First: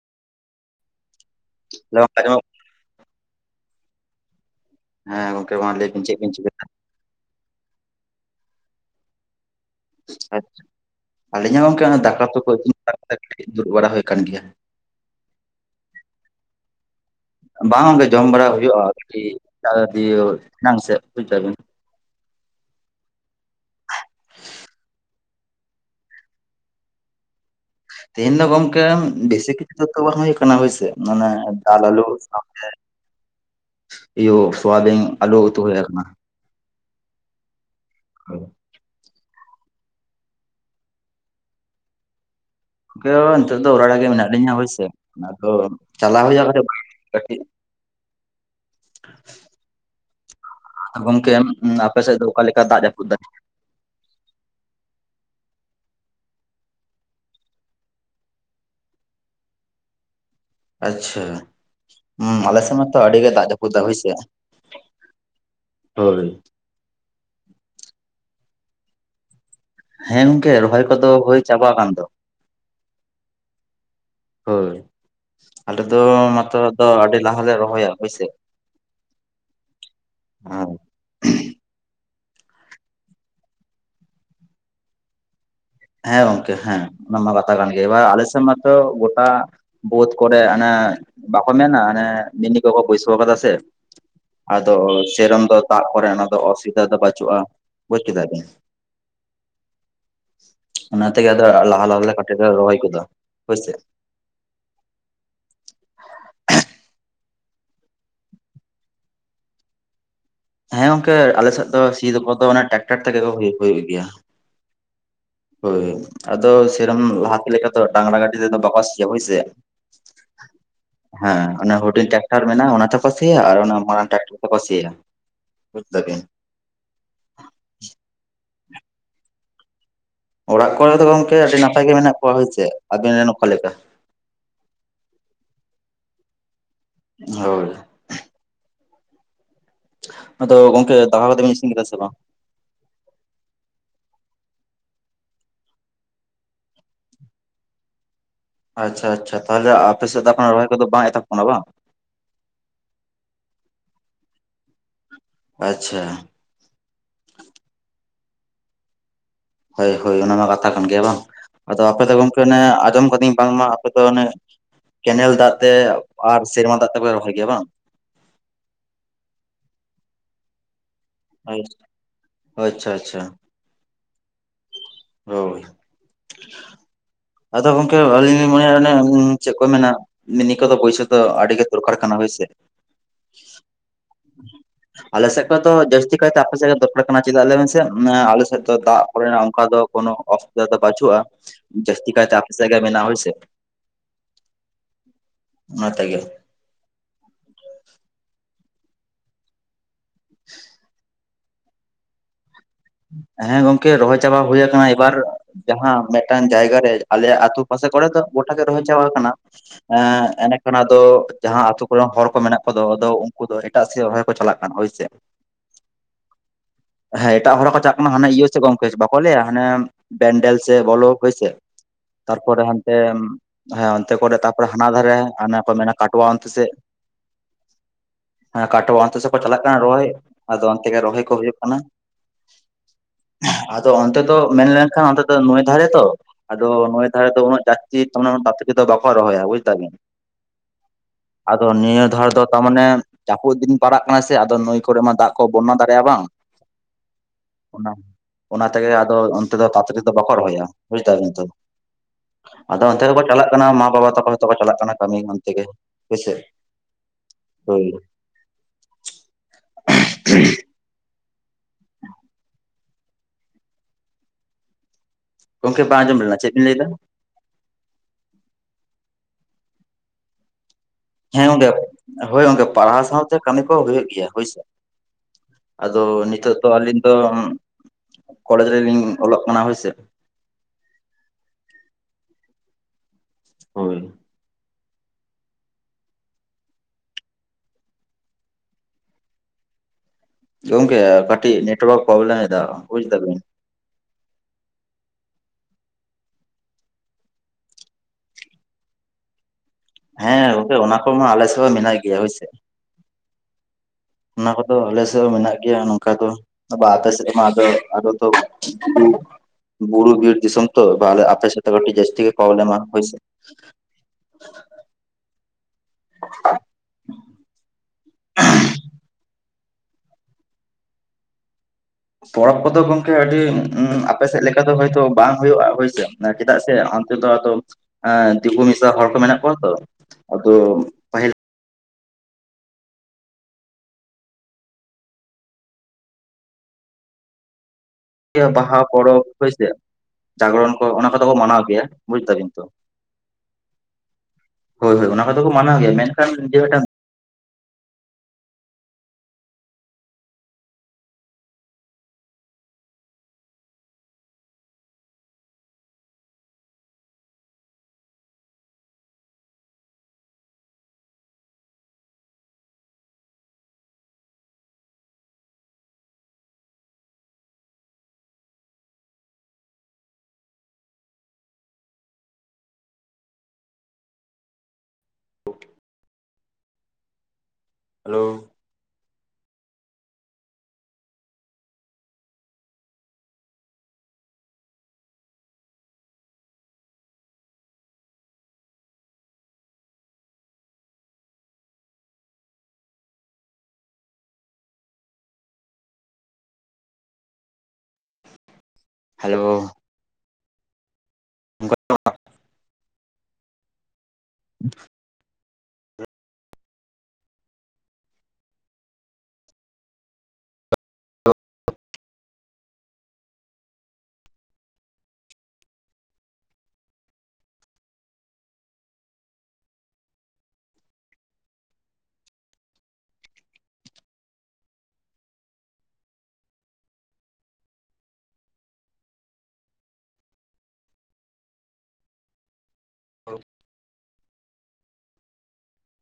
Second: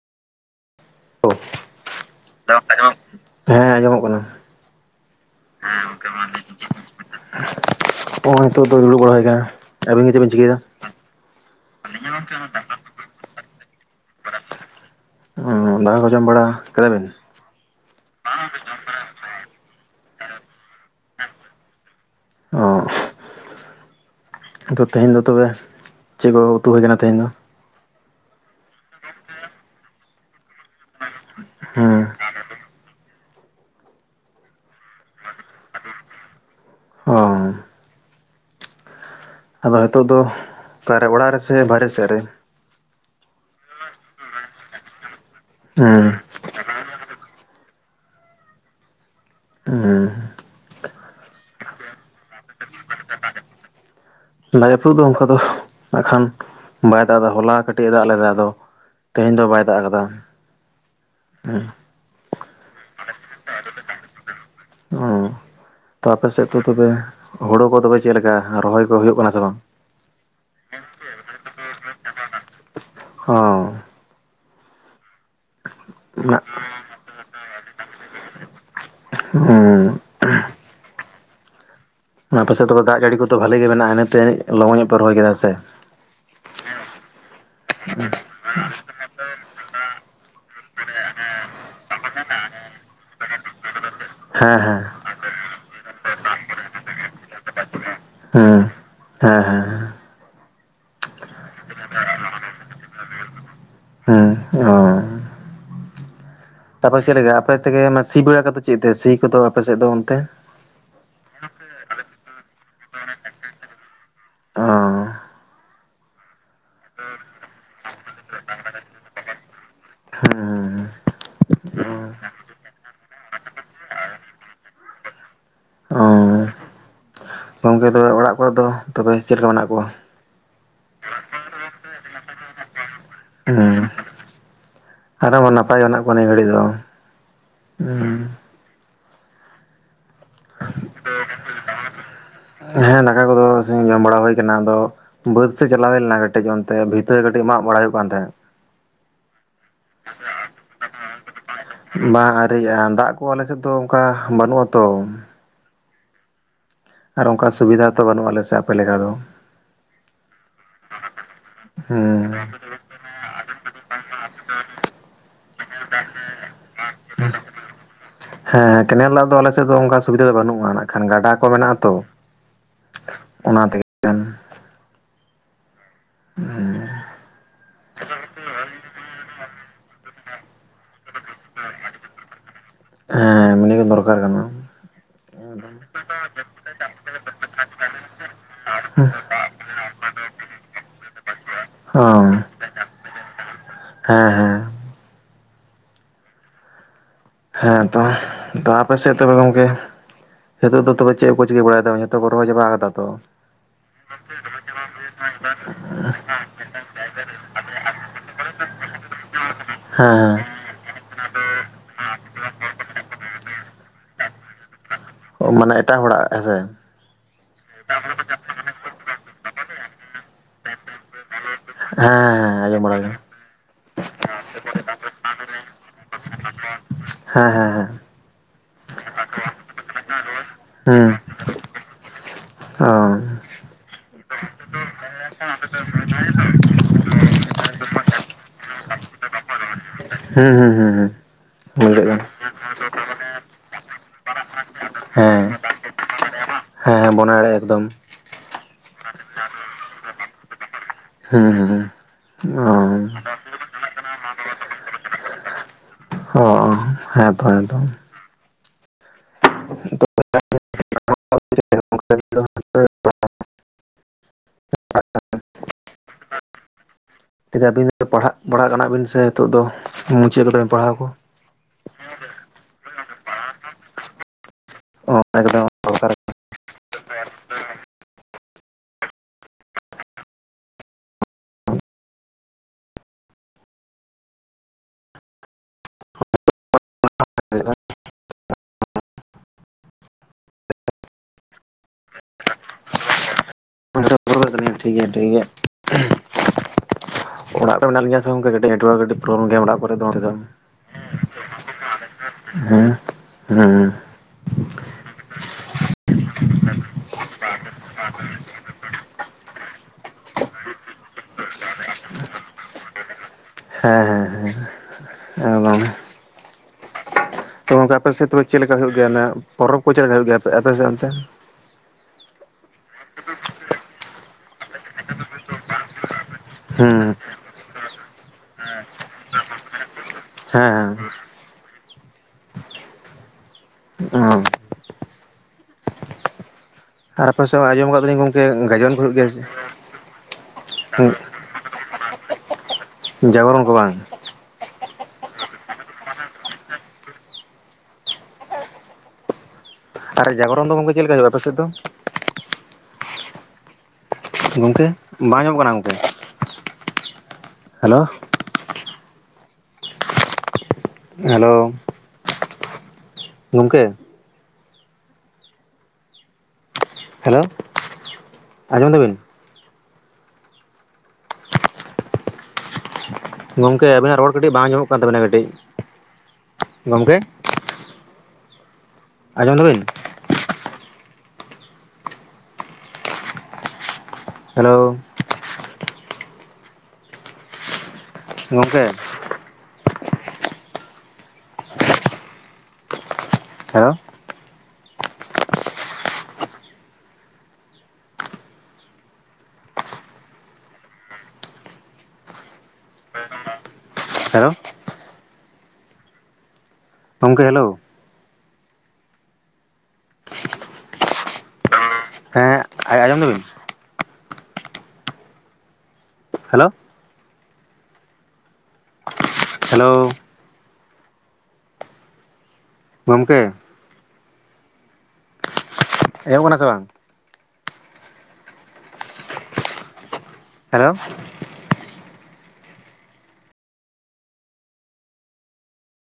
Hello ᱟᱸᱡᱚᱢᱚᱜ [unintelligible] ᱦᱮᱸ ᱟᱸᱡᱚᱢᱚᱜ ᱠᱟᱱᱟ ᱦᱮᱸ ᱜᱚᱝᱠᱮ ᱢᱟ ᱞᱟᱹᱭ ᱵᱤᱱ ᱪᱮᱫ ᱵᱤᱱ ᱪᱤᱠᱟᱹ ᱠᱟᱱ ᱱᱚᱜᱼᱚᱭ ᱱᱤᱛᱳᱜ ᱫᱚ ᱫᱩᱲᱩᱵ ᱵᱟᱲᱟ ᱦᱳᱭ ᱠᱟᱱᱟ ᱟᱪᱪᱷᱟ ᱟᱞᱤᱧ ᱦᱚᱸ ᱜᱚᱝᱠᱮ ᱚᱱᱟ ᱫᱟᱠᱟ ᱩᱛᱩᱠᱚ [unintelligible] ᱠᱟᱹᱴ [unintelligible] ᱫᱩᱲᱩᱵ ᱵᱟᱲᱟ ᱦᱳᱭ ᱠᱟᱱ ᱜᱮᱭᱟ ᱦᱚ ᱫᱟᱠᱟ ᱠᱚ ᱡᱚᱢ ᱵᱟᱲᱟ ᱠᱟᱫᱟ ᱵᱮᱱ? ᱵᱟᱝ ᱜᱚᱝᱠᱮ ᱡᱚᱢ ᱵᱟᱲᱟ ᱦᱩᱭᱩᱜᱼᱟ ᱟᱨᱠᱤ ᱫᱤᱭᱟ ᱮᱱᱟᱝ ᱥᱮᱫ ᱵᱩᱡ ᱫᱟᱵᱮᱱ ᱚ ᱟᱫᱚ ᱛᱮᱦᱮᱧ ᱫᱚ ᱛᱚᱵᱮ ᱪᱮᱫ ᱠᱚ ᱩᱛᱩ ᱦᱳᱭ ᱠᱟᱱᱟ ᱛᱮᱦᱮᱧ ᱫᱚ ᱛᱮᱦᱮᱧ ᱫᱚ ᱜᱚᱢᱠᱮ ᱵᱮᱥᱤ ᱠᱤᱪᱷᱩ ᱫᱚ ᱵᱟᱝ ᱦᱳᱭ ᱠᱟᱱᱟ ᱦᱭᱥᱮ ᱢᱟᱱᱮ ᱫᱟᱞ ᱟᱞᱩ ᱦᱮᱸ ᱥᱟᱣᱼᱼ ᱛᱮ ᱤᱭᱟᱹ ᱥᱳᱭᱟᱵᱤᱱ ᱟᱞᱩ ᱩᱛᱩ ᱦᱳᱭ ᱟᱠᱟᱱᱟ। ᱚ ᱟ ᱟᱫᱚ ᱱᱤᱛᱚᱜ ᱫᱚ ᱚᱠᱟᱨᱮ ᱚᱲᱟᱜ ᱨᱮᱥᱮ ᱵᱟᱭᱨᱮ ᱥᱮᱫ ᱨᱮ ᱠᱮ ᱱᱤᱛᱚᱜ ᱫᱚ ᱚᱲᱟᱜ ᱨᱮᱜᱮ ᱢᱮᱱᱟᱜ ᱞᱤᱧᱟᱹ ᱦᱳᱭᱥᱮ ᱟᱫᱚ ᱦᱮᱸ ᱪᱟᱞᱟᱣ ᱦᱳᱭᱳᱜᱼᱟ ᱠᱟᱹᱴᱤᱡ ᱠᱟᱹᱴᱤᱡ ᱦᱩᱸ ᱟᱫᱚ ᱜᱚᱝᱠᱮ ᱟᱯᱮᱥᱮᱫ ᱫᱚ ᱚᱠᱟᱞᱮᱠᱟ ᱫᱟᱜ ᱡᱟᱯᱩᱫ ᱫᱟᱭ ᱫᱟᱜ ᱡᱟᱹᱯᱩᱫ ᱫᱚ ᱚᱱᱠᱟ ᱫᱚ ᱦᱟᱸᱜ ᱠᱷᱟᱱ ᱵᱟᱭ ᱫᱟᱜ ᱫᱟ ᱦᱚᱞᱟ ᱠᱟᱹᱴᱤᱡ ᱮ ᱫᱟᱜ ᱞᱮᱫᱟ ᱟᱫᱚ ᱛᱮᱦᱮᱧ ᱫᱚ ᱵᱟᱭ ᱫᱟᱜ ᱠᱟᱫᱟ ᱟᱪᱪᱷᱟ ᱦᱩᱸ ᱟᱞᱮ ᱥᱮ ᱢᱟᱛᱚ ᱟᱹᱰᱤᱜᱮ ᱫᱟᱜ ᱡᱟᱹᱯᱩᱫᱟ ᱦᱳᱭᱥᱮ, ᱚ ᱛᱚ ᱦᱳᱭ᱾ ᱟᱯᱮ ᱥᱮᱫ ᱛᱚ ᱛᱚᱵᱮ ᱦᱳᱲᱳ ᱠᱚ ᱛᱚᱵᱮ ᱪᱮᱫ ᱞᱮᱠᱟ ᱨᱚᱦᱚᱭ ᱠᱚ ᱦᱩᱭᱩᱜ ᱠᱟᱱᱟ ᱥᱮ ᱵᱟᱝ? ᱦᱮᱸ ᱜᱚᱝᱠᱮ ᱨᱚᱦᱚᱭ ᱠᱚᱫᱚ ᱦᱳᱭ ᱪᱟᱵᱟ ᱠᱟᱱ ᱫᱚ, [inaudible] ᱦᱳᱭ ᱟᱞᱮ ᱫᱚ ᱢᱟᱱᱮ ᱱᱚᱛᱮ ᱫᱚ ᱟᱹᱰᱤ ᱞᱟᱦᱟᱞᱮ ᱨᱚᱦᱚᱭᱟ ᱦᱳᱭᱥᱮ᱾ [inaudible] [unintelligible] ᱟᱯᱮ ᱥᱮᱫ ᱛᱚ ᱫᱟᱜ ᱡᱟᱹᱲᱤ ᱠᱚᱫᱚ ᱵᱷᱟᱜᱮ ᱜᱮ ᱢᱮᱱᱟᱜ-ᱟ ᱤᱱᱟᱹᱛᱮ ᱞᱚᱜᱚᱱ ᱧᱚᱝᱚᱜ ᱯᱮ ᱨᱚᱦᱚᱭ ᱠᱮᱫᱟ ᱥᱮ? ᱦᱮ ᱜᱚᱢᱠᱮ ᱦᱮ ᱚᱱᱟᱢᱟ ᱠᱟᱛᱷᱟ ᱠᱟᱱ ᱜᱮᱭᱟ, ᱮ-ᱵᱟᱨ ᱟᱞᱮ ᱥᱮᱫ ᱢᱟᱛᱚ ᱜᱚᱴᱟ᱾ ᱵᱳᱫ ᱠᱚᱨᱮ ᱚᱱᱮ ᱵᱟᱝ ᱠᱚ ᱢᱮᱱᱟ ᱦᱟᱱᱮ ᱢᱤᱱᱤ ᱠᱚ ᱠᱚ ᱵᱟᱹᱥᱟ. ᱟᱠᱟᱫᱟ ᱥᱮ, ᱦᱮᱸ ᱟᱫᱚ ᱦᱮᱸ ᱥᱮᱨᱚᱠᱚᱢ ᱫᱚ ᱫᱟᱜ ᱠᱚᱨᱮᱱᱟ ᱫᱚ ᱚᱥᱩᱵᱤᱫᱟ ᱫᱚ ᱯᱟᱪᱩᱜ-ᱟ ᱵᱩᱡ ᱠᱮᱫᱟ ᱵᱤᱱ᱾ ᱦᱩᱸ ᱦᱮᱸ ᱦᱮᱸ ᱚᱱᱟ ᱛᱮᱜᱮ ᱟᱫᱚ ᱞᱟᱦᱟ ᱞᱟᱦᱟ ᱠᱟᱴᱤᱪ ᱞᱮ ᱨᱚᱦᱚᱭ ᱜᱚᱫᱟ ᱦᱳᱭ ᱥᱮ᱾ ᱦᱮᱸ ᱚᱻ ᱛᱟᱨ ᱯᱚᱨᱮ ᱪᱮᱫ ᱞᱮᱠᱟ ᱟᱯᱮ ᱛᱮᱜᱮ ᱥᱤ ᱵᱟᱲᱟ ᱫᱚ ᱪᱮᱫ ᱛᱮ ᱥᱤ ᱠᱚᱫᱚ ᱟᱯᱮ ᱥᱮᱫ ᱫᱚ ᱚᱱᱛᱮ? ᱦᱮ ᱜᱚᱢᱠᱮ ᱟᱞᱮ ᱥᱮᱫ ᱫᱚ ᱥᱤ ᱠᱚᱫᱚ ᱦᱮ ᱴᱟᱠᱴᱟᱨ ᱛᱮᱜᱮ ᱦᱩᱭᱩᱜ ᱜᱮᱭᱟ᱾ ᱚᱻ ᱦᱳᱭ ᱟᱫᱚ ᱥᱮ ᱨᱚᱠᱚᱢ ᱞᱟᱦᱟᱛᱮ ᱞᱮᱠᱟ ᱰᱟᱝᱨᱟ ᱜᱟᱹᱰᱤ ᱛᱮᱫᱚ ᱵᱟᱠᱚ ᱥᱤ ᱭᱟ ᱦᱳᱭ ᱥᱮ᱾ ᱦᱩᱸ ᱦᱮ ᱚᱱᱟ ᱦᱩᱰᱤᱧ ᱴᱟᱠᱴᱟᱨ ᱢᱮᱱᱟᱜ-ᱟ ᱚᱱᱟ ᱛᱮᱠᱚ ᱥᱤ ᱭᱟ ᱟᱨ ᱚᱱᱟ ᱢᱟᱨᱟᱝ ᱴᱟᱠᱴᱟᱨ ᱛᱮᱠᱚ ᱥᱤ ᱭᱟ᱾ ᱵᱩᱡ ᱚ ᱫᱟᱵᱤᱱ, [unintelligible] ᱚᱲᱟᱜ ᱠᱚᱨᱮ ᱫᱚ ᱛᱚᱵᱮ ᱪᱮᱫ ᱞᱮᱠᱟ ᱢᱮᱱᱟᱜ ᱠᱚᱣᱟ? ᱚᱲᱟᱜ ᱠᱚᱨᱮ ᱫᱚ ᱜᱚᱢᱠᱮ ᱟᱹᱰᱤ ᱱᱟᱯᱟᱭ ᱜᱮ ᱢᱮᱱᱟᱜ ᱠᱚᱣᱟ ᱦᱳᱭ ᱪᱮ, ᱟᱵᱤᱱ ᱨᱮᱱ ᱚᱠᱟ ᱞᱮᱠᱟ ᱦᱩ ᱟᱨ ᱱᱟᱯᱟᱭ ᱜᱮ ᱢᱮᱱᱟᱜ ᱠᱚᱣᱟ ᱱᱤᱭᱟᱹ ᱜᱷᱟᱹᱲᱤᱡ ᱫᱚ᱾ ᱦᱳᱭ᱾ ᱦᱩ, ᱟᱫᱚ ᱜᱚᱢᱠᱮ ᱫᱟᱠᱟ ᱠᱚᱫᱚ ᱤᱥᱤᱱ ᱠᱮᱫᱟ ᱥᱮ ᱵᱟᱝ? ᱦᱮ ᱫᱟᱠᱟ ᱠᱚᱫᱚ ᱤᱥᱤᱱ ᱡᱚᱢ ᱵᱟᱲᱟ ᱦᱩᱭ ᱟᱠᱟᱱᱟ ᱟᱫᱚ ᱵᱟᱹᱫ ᱥᱮ ᱪᱟᱞᱟᱣ ᱦᱩᱭ ᱞᱮᱱᱟ ᱠᱟᱹᱴᱤᱡ ᱚᱱᱛᱮ ᱵᱷᱤᱛᱟᱹ ᱠᱟᱹᱴᱤᱡ ᱢᱟᱜ ᱵᱟᱲᱟ ᱦᱩᱭᱩᱜ ᱠᱟᱱ ᱛᱟᱦᱮᱸᱫ᱾ ᱟᱪᱪᱷᱟ ᱟᱪᱪᱷᱟ ᱛᱟᱦᱚᱞᱮ ᱟᱯᱮ ᱥᱮᱫ ᱫᱚ ᱨᱚᱦᱚᱭ ᱠᱚᱫᱚ ᱵᱟᱝ ᱮᱛᱚᱦᱚᱵ ᱟᱠᱟᱱᱟ ᱵᱟᱝ? ᱵᱟᱝ ᱟᱹᱭᱨᱤ ᱦᱩᱭᱟᱜᱼᱟ ᱫᱟᱜ ᱠᱚ ᱟᱞᱮ ᱥᱮᱫ ᱫᱚ ᱚᱱᱠᱟ ᱵᱟᱹᱱᱩᱜ ᱟᱛᱚ ᱾ ᱟᱪᱪᱷᱟ ᱾ ᱟᱨ ᱚᱱᱠᱟ ᱥᱩᱵᱤᱫᱷᱟ ᱛᱚ ᱵᱟᱹᱱᱩᱜ ᱟᱞᱮ ᱥᱮᱜ ᱟᱯᱮ ᱥᱮᱫ ᱞᱮᱠᱟ ᱫᱚ, ᱦᱳᱭ ᱦᱳᱭ ᱚᱱᱟ ᱢᱟ ᱠᱟᱛᱷᱟ ᱠᱟᱱ ᱜᱮᱭᱟ ᱵᱟᱝ ᱟᱫᱚ ᱟᱯᱮ ᱫᱚ ᱦᱮᱸ ᱜᱚᱢᱠᱮ ᱚᱱᱮ ᱟᱸᱡᱚᱢ ᱠᱟᱹᱫᱤᱧ ᱵᱟᱝ ᱢᱟ ᱚ ᱚᱱᱮ ᱠᱮᱱᱮᱞ ᱫᱟᱜ ᱛᱮ ᱟᱨ ᱥᱮᱨᱢᱟ ᱫᱟᱜ ᱛᱮᱯᱮ ᱨᱚᱦᱚᱭ ᱜᱮᱭᱟ ᱵᱟᱝ? ᱦᱮ ᱠᱮᱱᱮᱞ ᱫᱟᱜ ᱫᱚ ᱟᱞᱮ ᱥᱮᱫ ᱫᱚ ᱚᱱᱠᱟ ᱥᱩᱵᱤᱫᱷᱟ ᱫᱚ ᱵᱟᱹᱱᱩᱜ-ᱟ᱾ ᱠᱷᱟᱱ ᱜᱟᱰᱟ ᱠᱚ ᱢᱮᱱᱟᱜ-ᱟ ᱛᱚ, ᱟᱪᱪᱷᱟ ᱟᱪᱪᱷᱟ ᱚᱱᱟ ᱛᱮᱜᱮ ᱠᱷᱟᱱ ᱦᱳᱭ᱾ [unintelligible] ᱟᱫᱚ ᱜᱚᱢᱠᱮ ᱟᱹᱞᱤᱧ ᱞᱤᱧ ᱢᱚᱱᱮᱭᱟ ᱚᱱᱮ ᱪᱮᱫ ᱠᱚ ᱢᱮᱱ-ᱟ ᱱᱤᱛᱚᱜ ᱫᱚ ᱯᱩᱭᱥᱟ ᱫᱚ‌ ᱟᱹᱰᱤ ᱜᱮ ᱫᱚᱨᱠᱟᱨ ᱠᱟᱱᱟ ᱦᱳᱭ ᱥᱮ, ᱦᱮᱸ ᱮᱢᱱᱤ ᱜᱮ ᱫᱚᱨᱠᱟᱨ ᱠᱟᱱᱟ᱾ ᱟᱞᱮ ᱥᱮᱫ ᱠᱷᱚᱱ ᱫᱚ ᱡᱟᱹᱥᱛᱤ ᱠᱟᱭᱛᱮ ᱟᱯᱮ ᱥᱮᱫ ᱜᱮ ᱫᱚᱨᱠᱟᱨ ᱠᱟᱱᱟ ᱪᱮᱫᱟᱜ ᱞᱟᱹᱭ ᱢᱮᱥᱮ ᱟᱞᱮ ᱥᱮᱫ ᱫᱚ ᱫᱟᱜ ᱠᱚᱨᱮ ᱱᱟᱜ ᱚᱱᱠᱟ ᱫᱚ ᱠᱳᱚᱱᱳ ᱚᱥᱩᱵᱤᱫᱟ ᱫᱚ ᱯᱟᱪᱩᱜ-ᱟ ᱡᱟᱹᱥᱛᱤ ᱠᱟᱭᱛᱮ ᱦᱚᱸ ᱟᱯᱮ ᱜᱮ ᱢᱮᱱᱟᱜ-ᱟ ᱦᱳᱭ ᱥᱮ, ᱦᱮᱸ ᱦᱮᱸ ᱚᱱᱠᱟ ᱛᱮᱜᱮ᱾ ᱦᱮ ᱛᱚ᱾ ᱫᱚ ᱟᱯᱮ ᱥᱮᱫ ᱛᱚᱵᱮ ᱜᱚᱢᱠᱮ ᱦᱤᱛᱳᱜ ᱫᱚ ᱛᱚᱵᱮ ᱪᱮᱫ ᱠᱚ ᱪᱤᱠᱟᱹ ᱵᱟᱲᱟᱭᱫᱟ, ᱡᱷᱚᱛᱚ ᱠᱚ ᱨᱚᱦᱚᱭ ᱪᱟᱵᱟ ᱟᱠᱟᱫᱟ ᱛᱚ? ᱦᱮᱸ ᱜᱚᱝᱠᱮ ᱨᱚᱦᱚᱭ ᱪᱟᱵᱟ ᱦᱩᱭᱟ ᱟᱠᱟᱱᱟ ᱮᱵᱟᱨ ᱡᱟᱦᱟ ᱢᱤᱫᱴᱟᱝ ᱡᱟᱭᱜᱟ ᱨᱮ ᱟᱞᱮ ᱟᱛᱩ ᱯᱟᱥᱮ ᱠᱚᱨᱮ ᱫᱚ ᱜᱚᱴᱟᱜ ᱜᱮ ᱨᱚᱦᱚᱭ ᱪᱟᱵᱟ ᱟᱠᱟᱱᱟ ᱦᱮᱸ ᱮᱸᱜ ᱠᱟᱱᱟ ᱫᱚ ᱡᱟᱦᱟᱸ ᱟᱛᱩ ᱠᱚᱨᱮᱱ ᱦᱚᱲ ᱠᱚ ᱢᱮᱱᱟᱜ ᱠᱚᱫᱚ, ᱚᱫᱚ ᱩᱱᱠᱩ ᱫᱚ ᱮᱴᱟᱜ ᱥᱮᱜ ᱨᱚᱦᱚᱭ ᱠᱚ ᱪᱟᱞᱟᱜ ᱠᱟᱱᱟ ᱦᱳᱭ ᱥᱮ᱾ ᱚ ᱢᱟᱱᱮ ᱮᱴᱟᱜ ᱦᱚᱲᱟᱜ ᱦᱮ-ᱥᱮ᱾ ᱦᱮᱸ ᱮᱴᱟᱜ ᱦᱚᱲᱚ ᱠᱚ ᱪᱟᱜ ᱠᱟᱱᱟ ᱦᱟᱱᱮ ᱤᱭᱟᱹ ᱥᱮ ᱜᱚᱴᱠᱮ ᱵᱟᱠᱚ ᱞᱟᱹᱭᱟ ᱦᱟᱱᱮ ᱵᱮᱱᱰᱮᱸᱞ ᱥᱮ ᱵᱚᱞᱳ, ᱦᱳᱭ ᱥᱮ᱾ ᱦᱮᱸ ᱛᱟᱨ ᱦᱮᱸ ᱯᱚᱨᱮ ᱟᱸᱡᱚᱢ ᱵᱟᱲᱟ ᱦᱟᱱᱛᱮᱢ ᱦᱮᱸ ᱚᱱᱛᱮ ᱠᱚᱨᱮ ᱛᱟᱯᱚᱨᱮ ᱦᱟᱱᱟ ᱫᱷᱟᱨᱮ, ᱦᱟᱱᱮ ᱠᱚ ᱢᱮᱱᱟ ᱠᱟᱴᱳᱣᱟ ᱚᱱᱛᱮ ᱥᱮᱫ᱾ ᱦᱮᱸ ᱦᱮᱸ ᱦᱮᱸ᱾ ᱦᱮᱸ ᱠᱟᱴᱚᱭᱥ ᱚᱱᱛᱮ ᱥᱮᱫ ᱠᱚ ᱪᱟᱞᱟᱜ ᱠᱟᱱᱟ ᱨᱚᱦᱚᱭ, ᱟᱫᱚ ᱚᱱᱛᱮ ᱜᱮ ᱨᱚᱦᱚᱭ ᱠᱚ ᱦᱩᱭᱩᱜ ᱠᱟᱱᱟ᱾ ᱚᱸ᱾ ᱟᱫᱚ ᱚᱱᱛᱮ ᱫᱚ ᱢᱮᱱᱞᱮᱱᱠᱷᱟᱱ ᱚᱱᱛᱮ ᱫᱚ ᱱᱳᱭ ᱫᱷᱟᱨᱮ ᱛᱚ᱾ ᱟᱫᱚ ᱱᱳᱭ ᱫᱷᱟᱨᱮ ᱫᱚ ᱩᱱᱟᱹᱜ ᱡᱟᱥᱛᱤ ᱛᱚᱢᱟᱱᱮ ᱩᱱᱟᱹᱜ ᱢᱟᱛᱠᱤ ᱫᱚ ᱵᱟᱠᱚ ᱨᱚᱚᱦᱭᱟ ᱵᱩᱡᱫᱟᱵᱤᱱ? ᱦᱩᱸ ᱦᱩᱸ ᱦᱩᱸ ᱦᱩᱸ᱾ ᱟᱫᱚ ᱵᱩᱡ ᱱᱤᱭᱟᱹ ᱫᱟᱲᱮᱭᱟᱜ ᱫᱷᱟᱳ ᱫᱚ ᱛᱟᱨ ᱢᱟᱱᱮ ᱠᱟᱱᱟ ᱡᱟᱯᱩᱫ ᱫᱤᱱ ᱯᱟᱲᱟᱜ ᱠᱟᱱᱟ ᱥᱮ ᱟᱫᱚ ᱱᱟᱹᱭ ᱠᱚᱨᱮ ᱢᱟ ᱫᱟᱜ ᱠᱚ ᱦᱮᱸ ᱵᱚᱱᱱᱟ ᱫᱟᱲᱮᱭᱟᱜᱼᱟ ᱵᱟᱝ᱾ ᱦᱮᱸ ᱦᱮᱸ ᱵᱳᱱᱱᱟ ᱫᱟᱲᱮᱜ-ᱟ᱾ ᱚᱱᱟ ᱚᱱᱟ ᱛᱮᱜᱮ ᱟᱫᱚ ᱚᱱᱛᱮ ᱫᱚ ᱛᱟ ᱛᱟᱲᱤ ᱫᱚ ᱵᱟᱠᱚ ᱨᱚᱦᱚᱭᱟ᱾ ᱵᱩᱡ ᱫᱟᱵᱮᱱ ᱛᱚ? ᱦᱩᱸ ᱟᱫᱚ ᱚᱱᱛᱮ ᱦᱩᱸ ᱨᱮᱠᱚ ᱪᱟᱞᱟᱜ ᱠᱟᱱᱟ ᱢᱟ ᱵᱟᱵᱟ ᱛᱟᱠᱚᱚ ᱡᱦᱚᱛᱚ ᱪᱟᱞᱟᱜ ᱠᱟᱱᱟ ᱠᱟᱹᱢᱤ ᱚᱱᱛᱮ ᱜᱮ ᱠᱟᱹᱢᱤ ᱦᱳᱭᱥᱮ᱾ ᱦᱮᱸ ᱛᱚ ᱦᱮᱸ ᱛᱚ᱾ ᱦᱳᱭ ᱜᱚᱢᱠᱮ ᱵᱟᱝ ᱟᱡᱚᱢᱞᱮᱱᱟ᱾? ᱪᱮᱫ ᱵᱤᱱ ᱞᱟᱹᱭᱫᱟ ᱪᱤᱠᱟᱹ ᱟᱹᱵᱤᱱ ᱫᱚ ᱯᱟᱲᱦᱟᱜ ᱯᱟᱲᱦᱟᱜ ᱠᱟᱱᱟ ᱵᱤᱱ ᱥᱮ ᱦᱤᱛᱚᱜ ᱫᱚ ᱢᱩᱪᱟᱹᱫ ᱠᱚᱫᱟᱵᱤᱱ ᱯᱟᱲᱦᱟᱣ ᱠᱚ? ᱦᱮᱸ ᱜᱚᱢᱠᱮ, ᱦᱳᱭ ᱚᱱᱠᱮ ᱯᱟᱲᱦᱟᱣ ᱥᱟᱶᱛᱮ ᱠᱟᱹᱢᱤ ᱠᱚ ᱦᱩᱭᱩᱜ ᱜᱮᱭᱟ ᱦᱳᱭᱥᱮ᱾ ᱚ ᱮᱠᱫᱚᱢ ᱟᱫᱚ ᱱᱤᱛᱚᱜ ᱫᱚ ᱟᱹᱞᱤᱧ ᱫᱚ ᱠᱚᱞᱮᱡᱽ ᱨᱮᱞᱤᱧ ᱚᱞᱚᱜ ᱠᱟᱱᱟ ᱦᱳᱭᱥᱮ᱾ ᱦᱳᱭ᱾ ᱜᱚᱝᱠᱮ ᱠᱟᱹᱴᱤᱡ ᱱᱮᱴᱳᱣᱟᱨᱠ ᱯᱨᱚᱵᱮᱢ ᱮᱫᱟ ᱵᱩᱡ ᱫᱟᱵᱤᱱ᱾ ᱴᱷᱤᱠ ᱜᱮᱮᱭᱟ ᱴᱷᱤᱠ ᱜᱮᱮᱭᱟ ᱚᱲᱟᱜ ᱨᱮ ᱢᱮᱱᱟᱜ ᱞᱤᱧᱟᱹ ᱥᱮ ᱜᱚᱝᱠᱮ ᱠᱟᱹᱴᱤᱡ ᱱᱮᱴᱚᱣᱟᱨᱠ ᱦᱮᱸ ᱜᱚᱝᱠᱮ ᱚᱱᱟ ᱠᱚᱢᱟ ᱟᱞᱮ ᱥᱮᱫ ᱦᱚᱸ ᱢᱮᱱᱟᱜ ᱜᱮᱭᱟ ᱦᱳᱭᱥᱮ ᱠᱟᱹᱴᱤᱡ [unintelligible] ᱚᱱᱟ ᱠᱚᱫᱚ ᱟᱞᱮ ᱥᱮᱫ ᱦᱚᱸ ᱢᱮᱱᱟᱜ ᱜᱮᱭᱟ ᱱᱚᱝᱠᱟ ᱠᱚ᱾ ᱵᱟ ᱵᱟ ᱟᱯᱮ ᱥᱮᱫᱢᱟ ᱟᱫᱚ ᱟᱫᱚ ᱛᱚ ᱩᱱᱠᱩ ᱵᱩᱲᱩ ᱵᱤᱨᱲ ᱫᱤᱥᱚᱢ ᱛᱚ ᱵᱟ ᱟᱞᱮ ᱟᱯᱮ ᱥᱮ ᱫᱚ ᱡᱟᱥᱛᱤᱜᱮ ᱯᱳᱵᱞᱮᱢᱟ ᱦᱳᱭᱥᱮ᱾ ᱦᱮᱸ ᱦᱮᱸ ᱦᱮᱸ [unintelligible] [inaudible] ᱛᱚ ᱜᱚᱝᱠᱮ ᱟᱯᱮ ᱥᱮᱫ ᱛᱵᱮ ᱪᱮᱫ ᱞᱮᱠᱟ ᱦᱩᱭᱩᱜ ᱜᱮᱭᱟ ᱚᱱᱮ ᱯᱚᱨᱚᱵᱽ ᱠᱚ ᱪᱮᱫ ᱞᱮᱠᱟ ᱦᱩᱭᱩᱜ ᱜᱮᱭᱟ ᱟᱯᱮ-ᱟᱯᱮᱥᱮᱫ ᱚᱱᱛᱮ? ᱯᱚᱨᱚᱵᱽ ᱠᱚᱫᱚ ᱜᱚᱝᱠᱮ ᱟᱹᱰᱤ ᱩᱸ ᱩᱸ ᱟᱯᱮᱥᱮᱫ ᱞᱮᱠᱟ ᱫᱚ ᱦᱭᱛᱚ ᱵᱟᱝ ᱦᱩᱭᱩᱜᱼᱟ ᱦᱳᱭᱥᱮ᱾ ᱚᱱᱟ ᱪᱮᱫᱟᱜ ᱥᱮ ᱦᱩᱸ ᱚᱱᱛᱮ ᱫᱚ ᱟᱫᱚ ᱟᱸ ᱫᱤᱠᱩ ᱢᱤᱥᱟ ᱦᱚᱲ ᱠᱚ ᱢᱮᱱᱟᱜ ᱠᱚᱣᱟ ᱛᱚ᱾ ᱟᱫᱚ ᱦᱮᱸ ᱦᱮᱸ᱾ ᱯᱟᱹᱦᱤᱞ ᱚ᱾ ᱟᱨ ᱟᱯᱮ ᱥᱮᱫ ᱢᱟ ᱟᱸᱡᱚᱢ ᱟᱠᱟᱫᱩᱞᱟᱹᱧ ᱜᱚᱝᱠᱮ ᱵᱟᱦᱟ ᱜᱟᱡᱚᱱ ᱠᱚ ᱦᱩᱭᱩᱜ ᱯᱚᱨᱚᱵᱽ ᱜᱮᱭᱟ ᱥᱮ ᱪᱮᱫ? ᱦᱳᱭᱥᱮ ᱡᱟᱜᱽᱨᱚᱱ ᱠᱚ ᱚᱱᱟ ᱠᱚᱫᱚ ᱠᱚ ᱢᱟᱱᱟᱣ ᱜᱮᱭᱟ᱾ ᱵᱩᱡ ᱫᱟᱠᱤᱱᱛᱚ᱾ ᱡᱟᱜᱚᱨᱚᱱ ᱠᱚ ᱵᱟᱝ? ᱦᱳᱭ ᱦᱳᱭ ᱚᱱᱟ ᱠᱚᱫᱚ ᱠᱚ ᱢᱟᱱᱟᱣ ᱜᱮᱭᱟ, ᱢᱮᱱᱠᱷᱟᱱ ᱱᱤᱡᱮ ᱦᱚ ᱢᱤᱫᱴᱟᱝ ᱟᱨ ᱡᱟᱜᱨᱚᱱ ᱫᱚ ᱜᱚᱝᱠᱮ ᱪᱮᱫ ᱞᱮᱠᱟ ᱦᱩᱭᱩᱜᱼᱟ ᱟᱯᱮ ᱥᱮᱫ ᱫᱚ? ᱜᱚᱝᱠᱮ ᱵᱟᱝ ᱟᱡᱢᱚᱜ ᱠᱟᱱᱟ ᱜᱚᱝᱠᱮ ᱦᱮᱞᱳ ᱦᱮᱞᱳ ᱜᱚᱢᱠᱮ ᱦᱮᱞᱳ ᱟᱸᱡᱚᱢ ᱫᱟᱹᱵᱤᱱ? ᱜᱚᱢᱠᱮ ᱟᱹᱵᱤᱱᱟᱜ ᱨᱚᱲ ᱠᱟᱹᱴᱤᱡ ᱵᱟᱝ ᱟᱡᱢᱚᱜ ᱠᱟᱱ ᱛᱟᱵᱤᱱᱟ ᱠᱟᱹᱴᱤᱡ ᱜᱚᱢᱠᱮ ᱦᱮᱞᱳ ᱟᱸᱡᱚᱢ ᱫᱟᱹᱵᱤᱱ? ᱦᱮᱞᱳ ᱜᱚᱝᱠᱮ ᱦᱮᱞᱳ ᱦᱮᱞᱳ [inaudible] ᱦᱮᱞᱳ [unintelligible] ᱜᱚᱢᱠᱮ ᱦᱮᱞᱳ ᱦᱮᱸ ᱟ ᱟᱡᱚᱢ ᱫᱟᱹᱵᱤᱱ? ᱦᱮᱞᱳ ᱦᱮᱞᱳ ᱜᱚᱢᱠᱮ ᱟᱸᱡᱚᱢᱚᱜ ᱠᱟᱱᱟ ᱥᱮ ᱵᱟᱝ? ᱦᱮᱞᱳ